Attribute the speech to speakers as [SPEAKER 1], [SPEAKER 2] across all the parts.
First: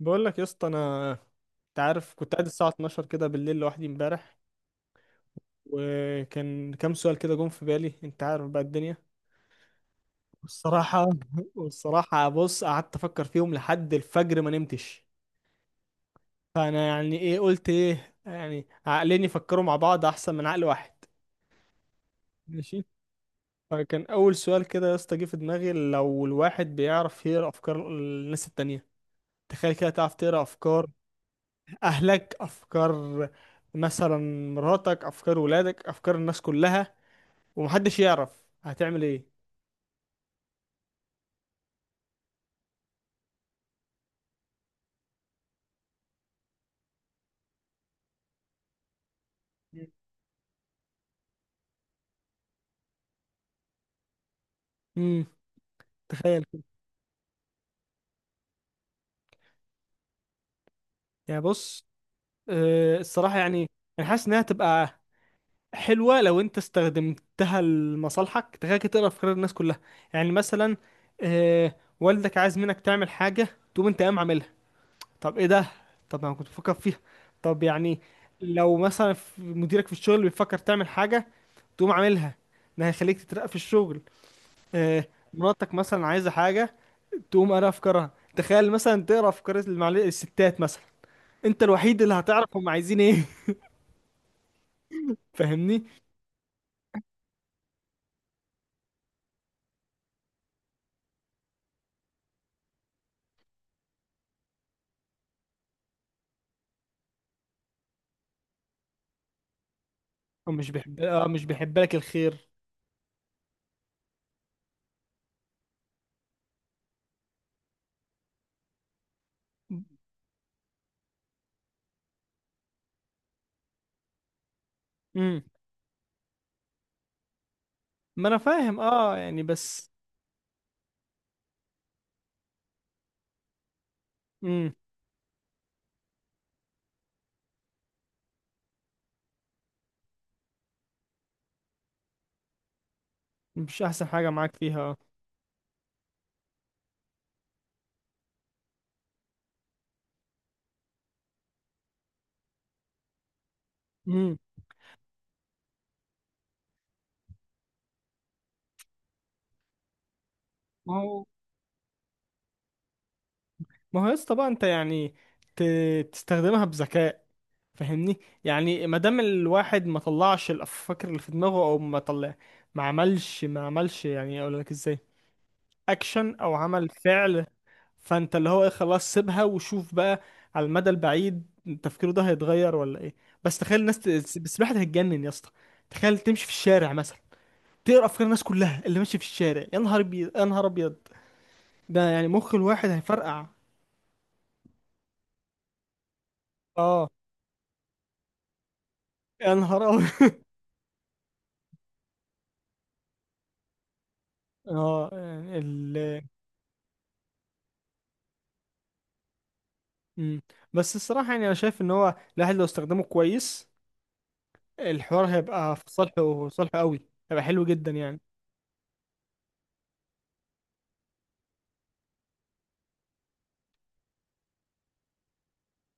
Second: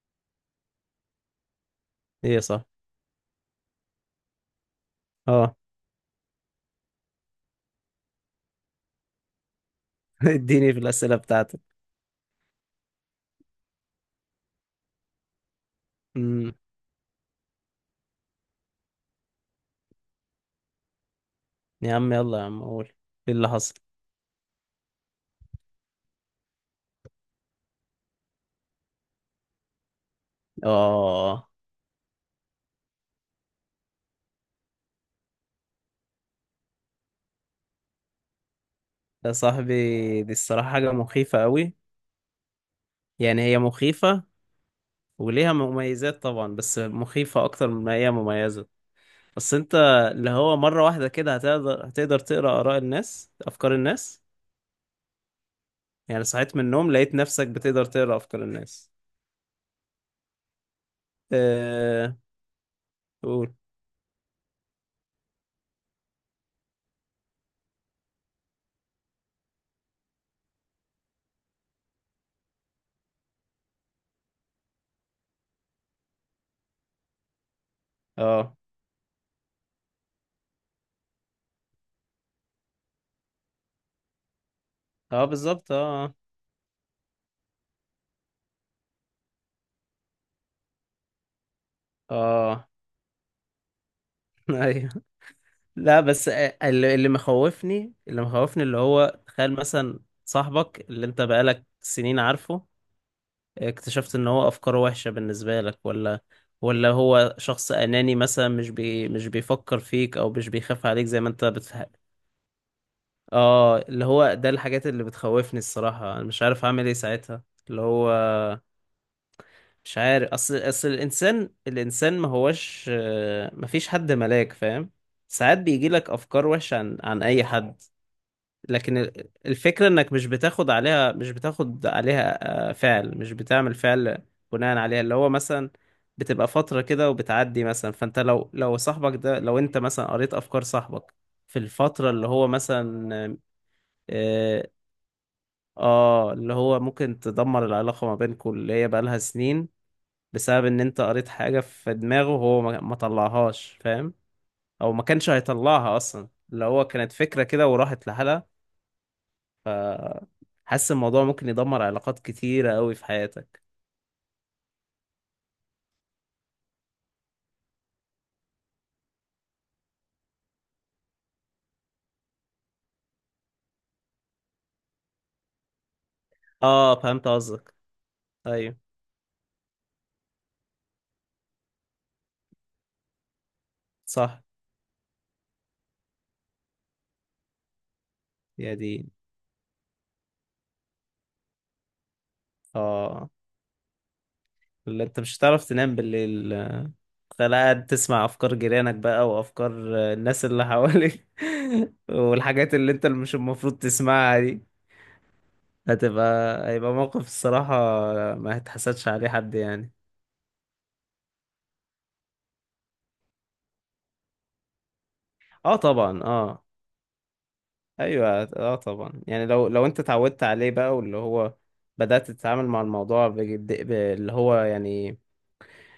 [SPEAKER 1] بقول لك يا اسطى. انت عارف، كنت
[SPEAKER 2] ايه
[SPEAKER 1] قاعد
[SPEAKER 2] صح.
[SPEAKER 1] الساعه 12 كده بالليل لوحدي امبارح،
[SPEAKER 2] اه.
[SPEAKER 1] وكان كام سؤال كده جم في بالي. انت عارف بقى الدنيا.
[SPEAKER 2] اديني في
[SPEAKER 1] والصراحه
[SPEAKER 2] الأسئلة بتاعتك.
[SPEAKER 1] والصراحه، بص، قعدت افكر فيهم لحد الفجر ما نمتش.
[SPEAKER 2] امم.
[SPEAKER 1] فانا يعني ايه، قلت ايه يعني، عقلين يفكروا مع بعض احسن من عقل واحد.
[SPEAKER 2] يا عم يلا، يا عم
[SPEAKER 1] ماشي.
[SPEAKER 2] قول. ايه اللي حصل؟
[SPEAKER 1] فكان اول سؤال كده يا اسطى جه في دماغي، لو الواحد بيعرف يقرا افكار الناس التانية. تخيل كده تعرف تقرا افكار،
[SPEAKER 2] اه.
[SPEAKER 1] اهلك افكار، مثلا مراتك افكار، ولادك افكار، الناس كلها، ومحدش يعرف هتعمل
[SPEAKER 2] يا
[SPEAKER 1] ايه.
[SPEAKER 2] صاحبي، دي الصراحة حاجة مخيفة قوي. يعني هي مخيفة، وليها مميزات طبعا بس مخيفة أكتر من ما هي مميزة. بس أنت، اللي هو مرة واحدة كده هتقدر تقرأ آراء الناس، أفكار الناس.
[SPEAKER 1] امم.
[SPEAKER 2] يعني
[SPEAKER 1] تخيل
[SPEAKER 2] صحيت
[SPEAKER 1] كده.
[SPEAKER 2] من النوم لقيت نفسك بتقدر تقرأ أفكار الناس.
[SPEAKER 1] يعني بص،
[SPEAKER 2] اه.
[SPEAKER 1] الصراحه
[SPEAKER 2] قول.
[SPEAKER 1] يعني، انا حاسس انها تبقى حلوه لو انت استخدمتها لمصالحك. تخيل كده تقرا افكار الناس كلها. يعني مثلا، والدك عايز منك تعمل حاجه، تقوم انت قايم عاملها. طب ايه ده؟ طب انا كنت بفكر فيها. طب يعني
[SPEAKER 2] اه،
[SPEAKER 1] لو مثلا مديرك في الشغل بيفكر تعمل حاجه، تقوم عاملها، ده هيخليك تترقى في الشغل. آه،
[SPEAKER 2] اه بالظبط،
[SPEAKER 1] مراتك مثلا
[SPEAKER 2] اه.
[SPEAKER 1] عايزة حاجة، تقوم قاري افكارها. تخيل مثلا تقرا افكار الستات مثلا، انت الوحيد اللي هتعرف
[SPEAKER 2] اه
[SPEAKER 1] هم عايزين ايه
[SPEAKER 2] ايوه.
[SPEAKER 1] فاهمني؟
[SPEAKER 2] لا بس اللي مخوفني اللي هو تخيل مثلا صاحبك اللي انت بقالك سنين عارفه، اكتشفت ان هو افكاره وحشة بالنسبة لك، ولا هو شخص اناني مثلا، مش بيفكر فيك او مش
[SPEAKER 1] هو مش
[SPEAKER 2] بيخاف
[SPEAKER 1] بيحب
[SPEAKER 2] عليك زي
[SPEAKER 1] اه
[SPEAKER 2] ما
[SPEAKER 1] مش
[SPEAKER 2] انت
[SPEAKER 1] بيحب لك الخير.
[SPEAKER 2] اه، اللي هو ده الحاجات اللي بتخوفني الصراحة. انا مش عارف اعمل ايه ساعتها. اللي هو مش عارف، اصل الانسان ما هوش، ما فيش حد ملاك، فاهم؟
[SPEAKER 1] امم.
[SPEAKER 2] ساعات بيجي لك افكار وحشة عن اي حد،
[SPEAKER 1] ما انا فاهم
[SPEAKER 2] لكن
[SPEAKER 1] اه يعني،
[SPEAKER 2] الفكرة
[SPEAKER 1] بس.
[SPEAKER 2] انك مش بتاخد عليها، فعل، مش بتعمل فعل
[SPEAKER 1] امم.
[SPEAKER 2] بناء عليها. اللي هو مثلا بتبقى فترة كده وبتعدي. مثلا فانت، لو صاحبك ده، لو انت مثلا قريت افكار صاحبك في الفترة اللي هو مثلا،
[SPEAKER 1] مش احسن حاجه معاك
[SPEAKER 2] اه،
[SPEAKER 1] فيها، اه.
[SPEAKER 2] اللي هو ممكن تدمر العلاقة ما بينكم اللي هي بقالها سنين، بسبب ان انت قريت حاجة في دماغه وهو ما طلعهاش، فاهم؟
[SPEAKER 1] امم.
[SPEAKER 2] او ما كانش هيطلعها اصلا. اللي هو كانت فكرة كده وراحت لحالها. حاسس
[SPEAKER 1] ما هو
[SPEAKER 2] الموضوع ممكن يدمر علاقات كتيرة قوي في حياتك.
[SPEAKER 1] ما هو يا اسطى بقى، انت يعني ت... تستخدمها بذكاء. فاهمني؟ يعني ما دام الواحد ما طلعش الافكار اللي في دماغه، او ما طلع ما عملش يعني، اقول لك ازاي، اكشن او عمل
[SPEAKER 2] اه فهمت
[SPEAKER 1] فعل.
[SPEAKER 2] قصدك.
[SPEAKER 1] فانت اللي هو ايه،
[SPEAKER 2] ايوه
[SPEAKER 1] خلاص سيبها وشوف بقى، على المدى البعيد تفكيره ده هيتغير ولا ايه. بس تخيل
[SPEAKER 2] صح.
[SPEAKER 1] بس الواحد هيتجنن يا اسطى. تخيل تمشي في الشارع مثلا، تقرا افكار الناس
[SPEAKER 2] يا
[SPEAKER 1] كلها اللي
[SPEAKER 2] دي.
[SPEAKER 1] ماشي في الشارع، يا نهار ابيض، يا نهار ابيض، ده يعني مخ الواحد
[SPEAKER 2] اه،
[SPEAKER 1] هيفرقع.
[SPEAKER 2] اللي انت مش هتعرف تنام بالليل.
[SPEAKER 1] اه.
[SPEAKER 2] تخيل قاعد تسمع افكار جيرانك بقى،
[SPEAKER 1] يا نهار
[SPEAKER 2] وافكار
[SPEAKER 1] ابيض
[SPEAKER 2] الناس اللي حواليك. والحاجات اللي مش المفروض تسمعها دي،
[SPEAKER 1] اه.
[SPEAKER 2] هتبقى، هيبقى موقف الصراحة ما هتحسدش عليه حد يعني.
[SPEAKER 1] مم. بس الصراحة يعني أنا شايف إن هو الواحد لو استخدمه كويس، الحوار هيبقى
[SPEAKER 2] اه
[SPEAKER 1] في
[SPEAKER 2] طبعا،
[SPEAKER 1] صالحه. في
[SPEAKER 2] اه.
[SPEAKER 1] صالحه قوي، هيبقى حلو جدا يعني.
[SPEAKER 2] ايوه اه طبعا، يعني لو انت اتعودت عليه بقى، واللي هو بدأت تتعامل مع الموضوع بجد، اللي هو يعني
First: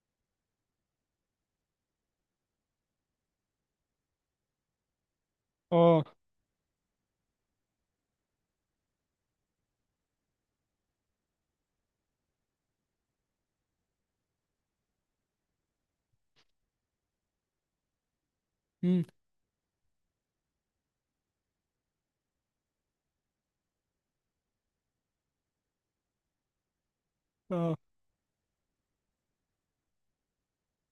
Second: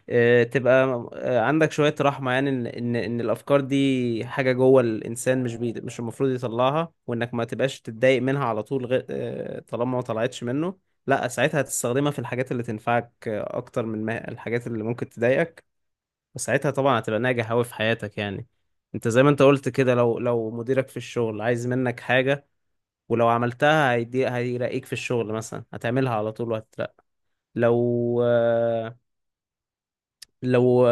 [SPEAKER 2] تبقى عندك شوية رحمة، يعني إن الأفكار دي حاجة جوه الإنسان، مش
[SPEAKER 1] اه.
[SPEAKER 2] المفروض يطلعها، وإنك ما تبقاش تتضايق منها على طول، غير طالما ما طلعتش منه. لا، ساعتها هتستخدمها في الحاجات اللي تنفعك أكتر من ما الحاجات اللي ممكن تضايقك. وساعتها طبعا هتبقى ناجح أوي في حياتك يعني.
[SPEAKER 1] مم.
[SPEAKER 2] أنت زي ما أنت قلت كده، لو مديرك في الشغل عايز منك حاجة ولو عملتها هيرقيك في الشغل، مثلا هتعملها على طول وهتترقى.
[SPEAKER 1] اه.
[SPEAKER 2] لو لو،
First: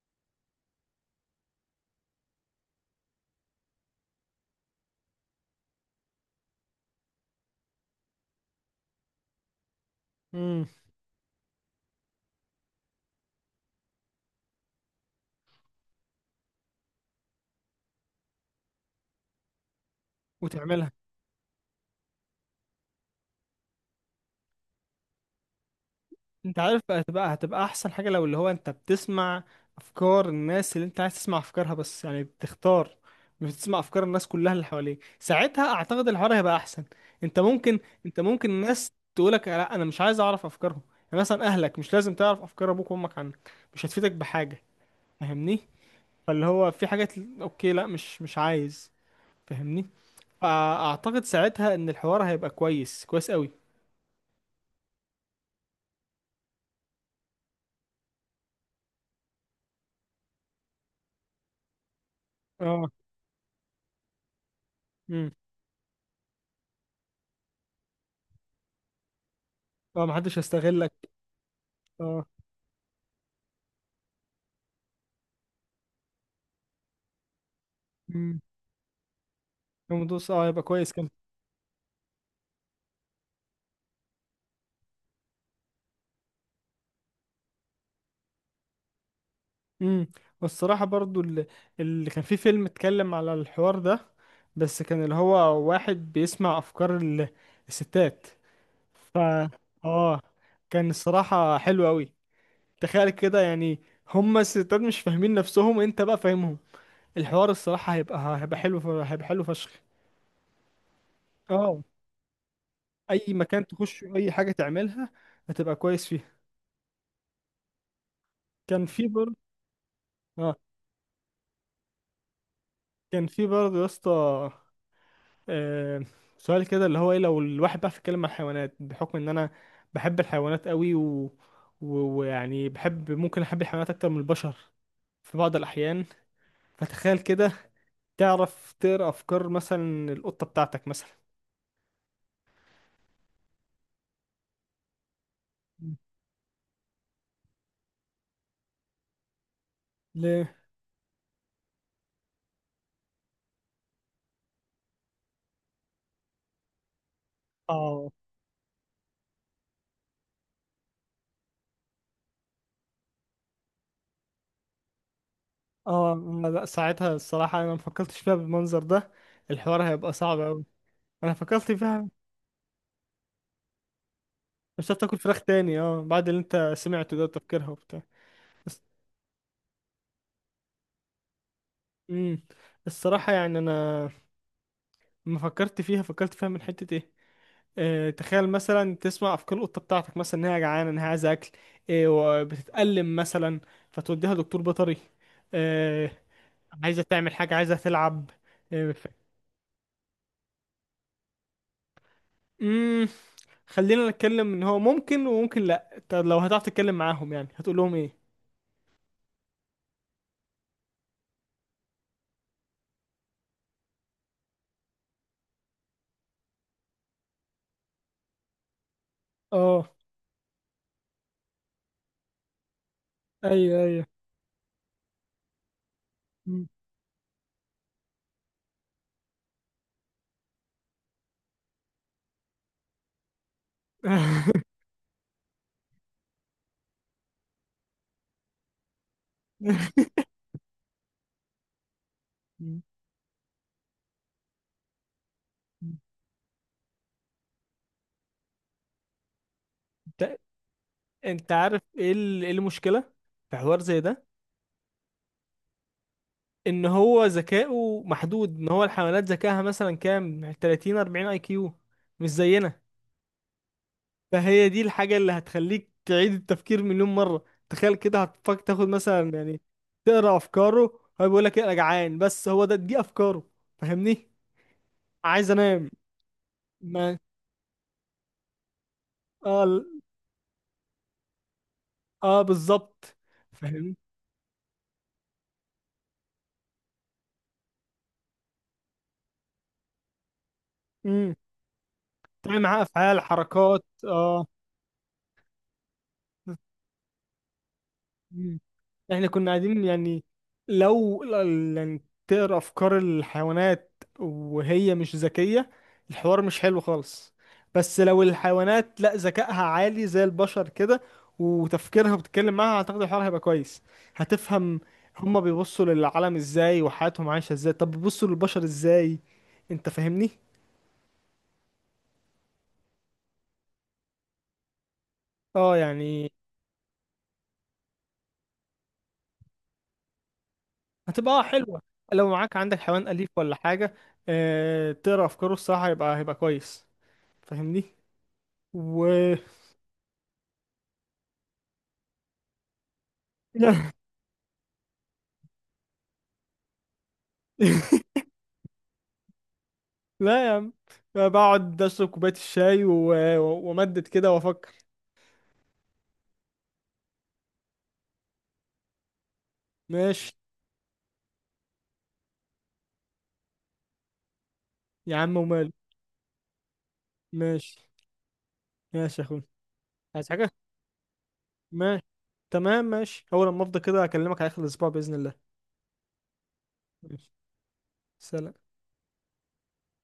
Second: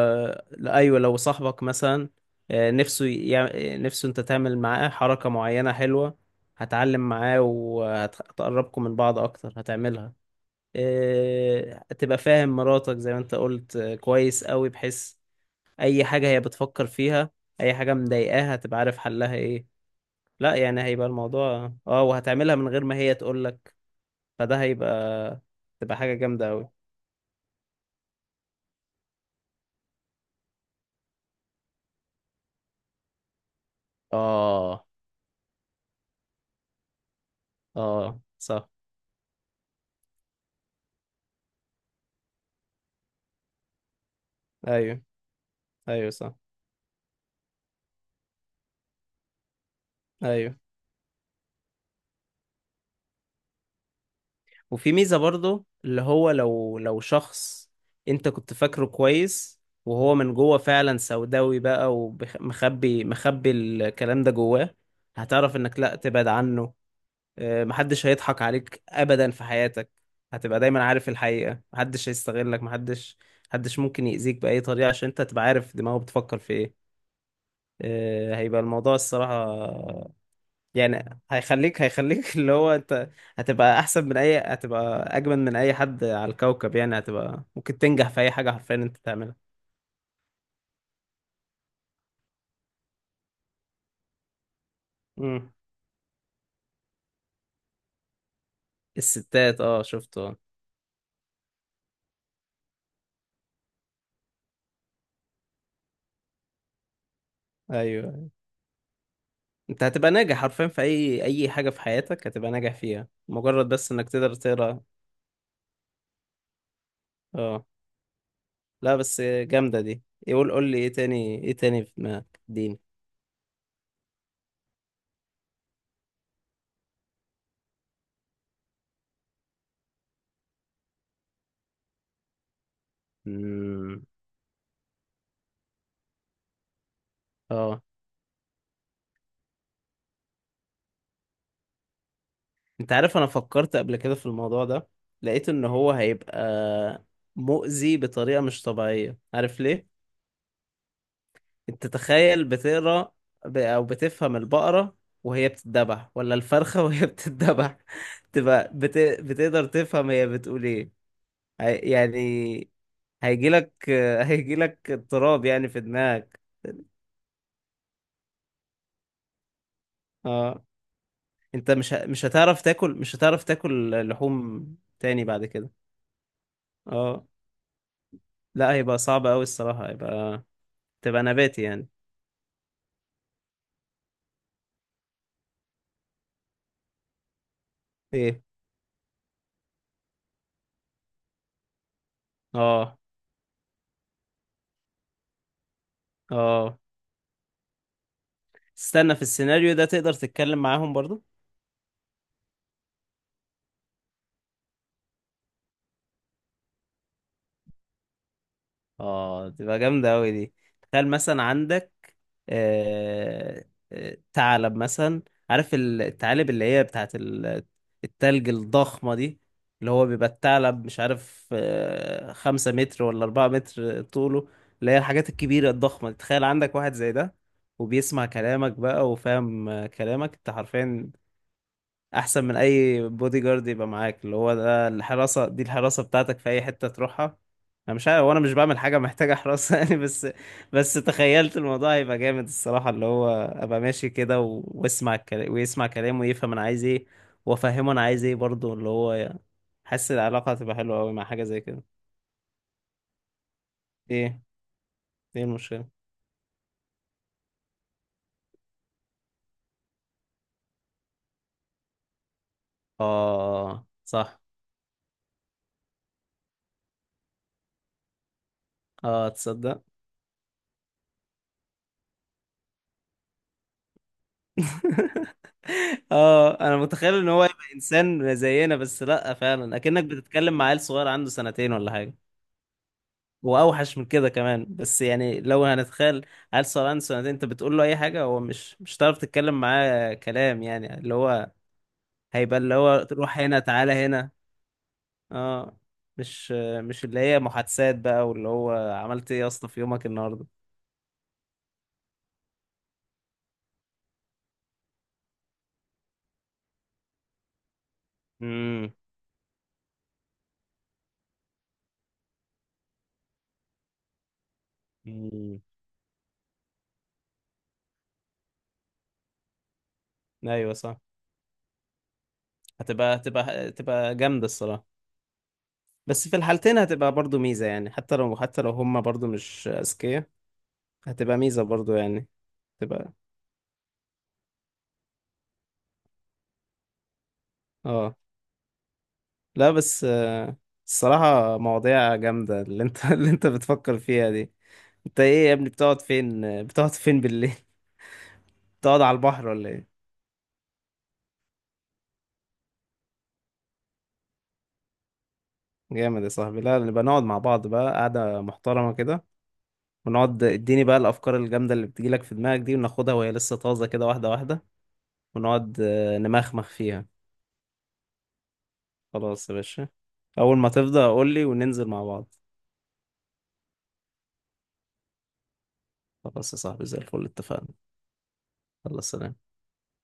[SPEAKER 2] لأ، ايوه، لو صاحبك مثلا نفسه انت تعمل معاه حركة معينة حلوة، هتعلم معاه وهتقربكم من بعض اكتر، هتعملها.
[SPEAKER 1] مم.
[SPEAKER 2] هتبقى فاهم مراتك زي ما انت قلت كويس قوي، بحيث اي حاجة هي بتفكر فيها، اي حاجة مضايقاها هتبقى عارف حلها ايه. لا يعني
[SPEAKER 1] وتعملها.
[SPEAKER 2] هيبقى الموضوع اه، وهتعملها من غير ما هي تقولك. فده هيبقى، تبقى حاجة جامدة
[SPEAKER 1] أنت
[SPEAKER 2] قوي.
[SPEAKER 1] عارف بقى، هتبقى أحسن حاجة لو اللي هو أنت بتسمع أفكار الناس اللي أنت عايز تسمع أفكارها بس، يعني بتختار، مش بتسمع أفكار الناس كلها اللي
[SPEAKER 2] اه،
[SPEAKER 1] حواليك. ساعتها أعتقد الحوار هيبقى أحسن. أنت ممكن،
[SPEAKER 2] اه صح.
[SPEAKER 1] الناس تقولك لا أنا مش عايز أعرف أفكارهم. يعني مثلا أهلك، مش لازم تعرف أفكار أبوك وأمك عنك، مش هتفيدك بحاجة.
[SPEAKER 2] ايوه.
[SPEAKER 1] فاهمني؟
[SPEAKER 2] ايوه صح.
[SPEAKER 1] فاللي هو في حاجات اوكي، لا مش، عايز. فاهمني؟
[SPEAKER 2] ايوه.
[SPEAKER 1] فاعتقد ساعتها ان الحوار هيبقى كويس، كويس قوي.
[SPEAKER 2] وفي ميزة برضو، اللي هو لو شخص انت كنت فاكره كويس، وهو من جوه فعلا سوداوي بقى
[SPEAKER 1] اه.
[SPEAKER 2] ومخبي، مخبي الكلام ده جواه،
[SPEAKER 1] امم.
[SPEAKER 2] هتعرف انك لا، تبعد عنه. محدش هيضحك عليك ابدا في حياتك.
[SPEAKER 1] اه محدش
[SPEAKER 2] هتبقى دايما
[SPEAKER 1] هيستغلك.
[SPEAKER 2] عارف الحقيقة، محدش
[SPEAKER 1] اه.
[SPEAKER 2] هيستغلك، محدش، محدش ممكن يأذيك بأي طريقة، عشان انت تبقى عارف دماغه بتفكر في ايه.
[SPEAKER 1] امم.
[SPEAKER 2] هيبقى الموضوع الصراحة.
[SPEAKER 1] الموضوع اه هيبقى كويس كان.
[SPEAKER 2] يعني هيخليك اللي هو انت هتبقى اجمل من اي حد على الكوكب يعني. هتبقى ممكن تنجح في اي حاجه، حرفيا انت تعملها.
[SPEAKER 1] امم. والصراحه برضو اللي كان في فيلم اتكلم على الحوار ده، بس كان اللي
[SPEAKER 2] امم.
[SPEAKER 1] هو واحد بيسمع افكار الستات. ف
[SPEAKER 2] الستات، اه شفته
[SPEAKER 1] اه
[SPEAKER 2] اه.
[SPEAKER 1] كان الصراحه حلو قوي. تخيل كده يعني، هما الستات مش فاهمين نفسهم، انت بقى فاهمهم. الحوار الصراحة
[SPEAKER 2] ايوه.
[SPEAKER 1] هيبقى حلو، هيبقى حلو فشخ.
[SPEAKER 2] انت هتبقى ناجح حرفيا في اي حاجه في
[SPEAKER 1] اه.
[SPEAKER 2] حياتك، هتبقى ناجح فيها
[SPEAKER 1] اي مكان
[SPEAKER 2] مجرد بس
[SPEAKER 1] تخش،
[SPEAKER 2] انك
[SPEAKER 1] اي
[SPEAKER 2] تقدر
[SPEAKER 1] حاجة
[SPEAKER 2] تقرا.
[SPEAKER 1] تعملها هتبقى كويس فيها.
[SPEAKER 2] اه.
[SPEAKER 1] كان
[SPEAKER 2] لا
[SPEAKER 1] في
[SPEAKER 2] بس
[SPEAKER 1] برضه.
[SPEAKER 2] جامده دي.
[SPEAKER 1] اه
[SPEAKER 2] قول لي ايه تاني، ايه تاني في دماغك، اديني.
[SPEAKER 1] يا اسطى، آه، سؤال كده اللي هو ايه، لو الواحد بقى بيتكلم عن الحيوانات، بحكم ان انا بحب الحيوانات قوي و... و- ويعني بحب، ممكن احب الحيوانات
[SPEAKER 2] امم.
[SPEAKER 1] اكتر من البشر في بعض الاحيان. فتخيل كده
[SPEAKER 2] اه
[SPEAKER 1] تعرف تقرا افكار مثلا القطة بتاعتك مثلا.
[SPEAKER 2] انت عارف، انا فكرت قبل كده في الموضوع ده، لقيت ان هو هيبقى مؤذي بطريقة مش طبيعية. عارف ليه؟
[SPEAKER 1] ليه؟
[SPEAKER 2] انت تخيل بتقرا، او بتفهم البقرة وهي بتتذبح، ولا الفرخة وهي بتتذبح.
[SPEAKER 1] اه.
[SPEAKER 2] تبقى بتقدر تفهم هي بتقول ايه. يعني هيجيلك هيجيلك اضطراب يعني في
[SPEAKER 1] اه،
[SPEAKER 2] دماغك.
[SPEAKER 1] ما لا، ساعتها الصراحة انا ما فكرتش فيها بالمنظر ده، الحوار هيبقى صعب اوي.
[SPEAKER 2] اه.
[SPEAKER 1] انا
[SPEAKER 2] انت
[SPEAKER 1] فكرت فيها.
[SPEAKER 2] مش هتعرف تاكل لحوم
[SPEAKER 1] مش هتاكل
[SPEAKER 2] تاني
[SPEAKER 1] فراخ
[SPEAKER 2] بعد كده.
[SPEAKER 1] تاني اه، بعد اللي انت سمعته ده
[SPEAKER 2] اه.
[SPEAKER 1] تفكيرها وبتاع.
[SPEAKER 2] لا
[SPEAKER 1] بس.
[SPEAKER 2] هيبقى صعب قوي الصراحة، هيبقى تبقى نباتي يعني.
[SPEAKER 1] امم. الصراحة يعني انا لما فكرت فيها، فكرت فيها من حتة ايه.
[SPEAKER 2] ايه.
[SPEAKER 1] تخيل مثلا تسمع افكار القطه بتاعتك مثلا، انها جعانه، انها عايزه اكل،
[SPEAKER 2] اه.
[SPEAKER 1] وبتتألم مثلا، فتوديها دكتور بيطري، آه،
[SPEAKER 2] اه.
[SPEAKER 1] عايزه تعمل حاجه، عايزه تلعب آه،
[SPEAKER 2] استنى، في السيناريو ده تقدر تتكلم معاهم برضو؟
[SPEAKER 1] امم. خلينا نتكلم ان هو ممكن وممكن لا. طب لو هتعرف تتكلم معاهم يعني هتقول لهم ايه؟
[SPEAKER 2] اه تبقى جامدة أوي دي. تخيل مثلا عندك آه... ثعلب مثلا، عارف الثعالب اللي هي بتاعت التلج الضخمة دي.
[SPEAKER 1] اه.
[SPEAKER 2] اللي هو بيبقى الثعلب مش عارف 5 متر ولا أربعة
[SPEAKER 1] ايوه،
[SPEAKER 2] متر
[SPEAKER 1] ايوه.
[SPEAKER 2] طوله، اللي هي الحاجات الكبيرة الضخمة دي. تخيل
[SPEAKER 1] مم.
[SPEAKER 2] عندك واحد زي ده، وبيسمع كلامك بقى، وفاهم كلامك انت حرفيا. احسن من اي بودي جارد يبقى معاك، اللي هو ده الحراسه، دي الحراسه بتاعتك في اي حته تروحها. انا مش عارف، وانا مش بعمل حاجه محتاجه حراسه يعني، بس بس تخيلت الموضوع هيبقى جامد
[SPEAKER 1] مم.
[SPEAKER 2] الصراحه. اللي هو ابقى ماشي كده واسمع الكلام، ويسمع كلامه، ويفهم انا عايز ايه، وافهمه انا عايز ايه برضه، اللي هو يعني حاسس
[SPEAKER 1] انت
[SPEAKER 2] العلاقه هتبقى حلوه قوي مع حاجه
[SPEAKER 1] انت
[SPEAKER 2] زي
[SPEAKER 1] عارف
[SPEAKER 2] كده.
[SPEAKER 1] ايه، إيه المشكله في حوار زي ده؟
[SPEAKER 2] ايه؟ ايه المشكله؟
[SPEAKER 1] ان هو ذكائه محدود، ان هو الحيوانات ذكائها مثلا كام، 30 40 اي كيو، مش زينا.
[SPEAKER 2] اه صح.
[SPEAKER 1] فهي دي الحاجة اللي هتخليك تعيد التفكير مليون مرة. تخيل كده هتفكر تاخد
[SPEAKER 2] اه
[SPEAKER 1] مثلا يعني،
[SPEAKER 2] تصدق؟
[SPEAKER 1] تقرا أفكاره هو بيقول لك إيه، أنا جعان، بس هو ده دي أفكاره. فاهمني؟ عايز أنام.
[SPEAKER 2] اه انا متخيل
[SPEAKER 1] ما
[SPEAKER 2] ان هو يبقى انسان زينا، بس لا،
[SPEAKER 1] آه
[SPEAKER 2] فعلا
[SPEAKER 1] ال-
[SPEAKER 2] اكنك بتتكلم مع عيل صغير عنده سنتين ولا حاجه،
[SPEAKER 1] آه بالظبط. فاهمني؟
[SPEAKER 2] واوحش من كده كمان، بس يعني لو هنتخيل عيل صغير عنده سنتين، انت بتقول له اي حاجه هو مش هتعرف تتكلم معاه كلام يعني، اللي
[SPEAKER 1] امم
[SPEAKER 2] هو هيبقى
[SPEAKER 1] تعمل
[SPEAKER 2] اللي
[SPEAKER 1] معاه
[SPEAKER 2] هو
[SPEAKER 1] أفعال،
[SPEAKER 2] روح هنا،
[SPEAKER 1] حركات،
[SPEAKER 2] تعالى هنا.
[SPEAKER 1] آه.
[SPEAKER 2] اه. مش مش اللي هي محادثات بقى، واللي
[SPEAKER 1] مم.
[SPEAKER 2] هو
[SPEAKER 1] احنا
[SPEAKER 2] عملت ايه يا
[SPEAKER 1] كنا
[SPEAKER 2] اسطى في
[SPEAKER 1] قاعدين
[SPEAKER 2] يومك
[SPEAKER 1] يعني
[SPEAKER 2] النهارده.
[SPEAKER 1] لو يعني تقرا افكار الحيوانات وهي مش ذكيه، الحوار مش حلو خالص. بس لو
[SPEAKER 2] امم.
[SPEAKER 1] الحيوانات لا ذكائها عالي زي البشر كده، وتفكيرها، بتتكلم معاها، اعتقد الحوار هيبقى كويس. هتفهم هما
[SPEAKER 2] أمم.
[SPEAKER 1] بيبصوا للعالم ازاي، وحياتهم عايشه ازاي، طب بيبصوا للبشر ازاي؟ انت فاهمني؟
[SPEAKER 2] ايوه صح. هتبقى جامده الصراحه.
[SPEAKER 1] اه
[SPEAKER 2] بس
[SPEAKER 1] يعني.
[SPEAKER 2] في الحالتين هتبقى برضو ميزة، يعني حتى لو هما برضو مش أذكياء،
[SPEAKER 1] هتبقى
[SPEAKER 2] هتبقى ميزة
[SPEAKER 1] حلوه.
[SPEAKER 2] برضو يعني.
[SPEAKER 1] لو معاك، عندك حيوان
[SPEAKER 2] تبقى.
[SPEAKER 1] اليف ولا حاجه، اه تقرا افكاره الصراحه هيبقى كويس. فاهمني؟
[SPEAKER 2] اه.
[SPEAKER 1] و
[SPEAKER 2] لا بس الصراحة مواضيع جامدة اللي انت اللي انت
[SPEAKER 1] لا.
[SPEAKER 2] بتفكر فيها دي. انت ايه يا ابني، بتقعد فين، بتقعد فين بالليل؟ بتقعد على البحر ولا ايه؟
[SPEAKER 1] لا يا عم، بقعد اشرب كوبايه الشاي وامدد كده وافكر.
[SPEAKER 2] جامد يا صاحبي. لا، نبقى نقعد مع بعض بقى قعدة محترمة كده،
[SPEAKER 1] ماشي.
[SPEAKER 2] ونقعد اديني بقى الأفكار الجامدة اللي بتجيلك في دماغك دي، وناخدها وهي لسه طازة كده، واحدة واحدة،
[SPEAKER 1] يا عم وماله.
[SPEAKER 2] ونقعد نمخمخ فيها.
[SPEAKER 1] ماشي. ماشي يا اخوي.
[SPEAKER 2] خلاص يا باشا.
[SPEAKER 1] عايز حاجه؟
[SPEAKER 2] أول ما تفضى قول لي وننزل
[SPEAKER 1] ماشي،
[SPEAKER 2] مع بعض.
[SPEAKER 1] تمام، ماشي، اول لما افضى كده اكلمك على اخر الاسبوع باذن الله.
[SPEAKER 2] خلاص يا صاحبي، زي الفل،
[SPEAKER 1] ماشي.
[SPEAKER 2] اتفقنا.
[SPEAKER 1] سلام.
[SPEAKER 2] يلا سلام.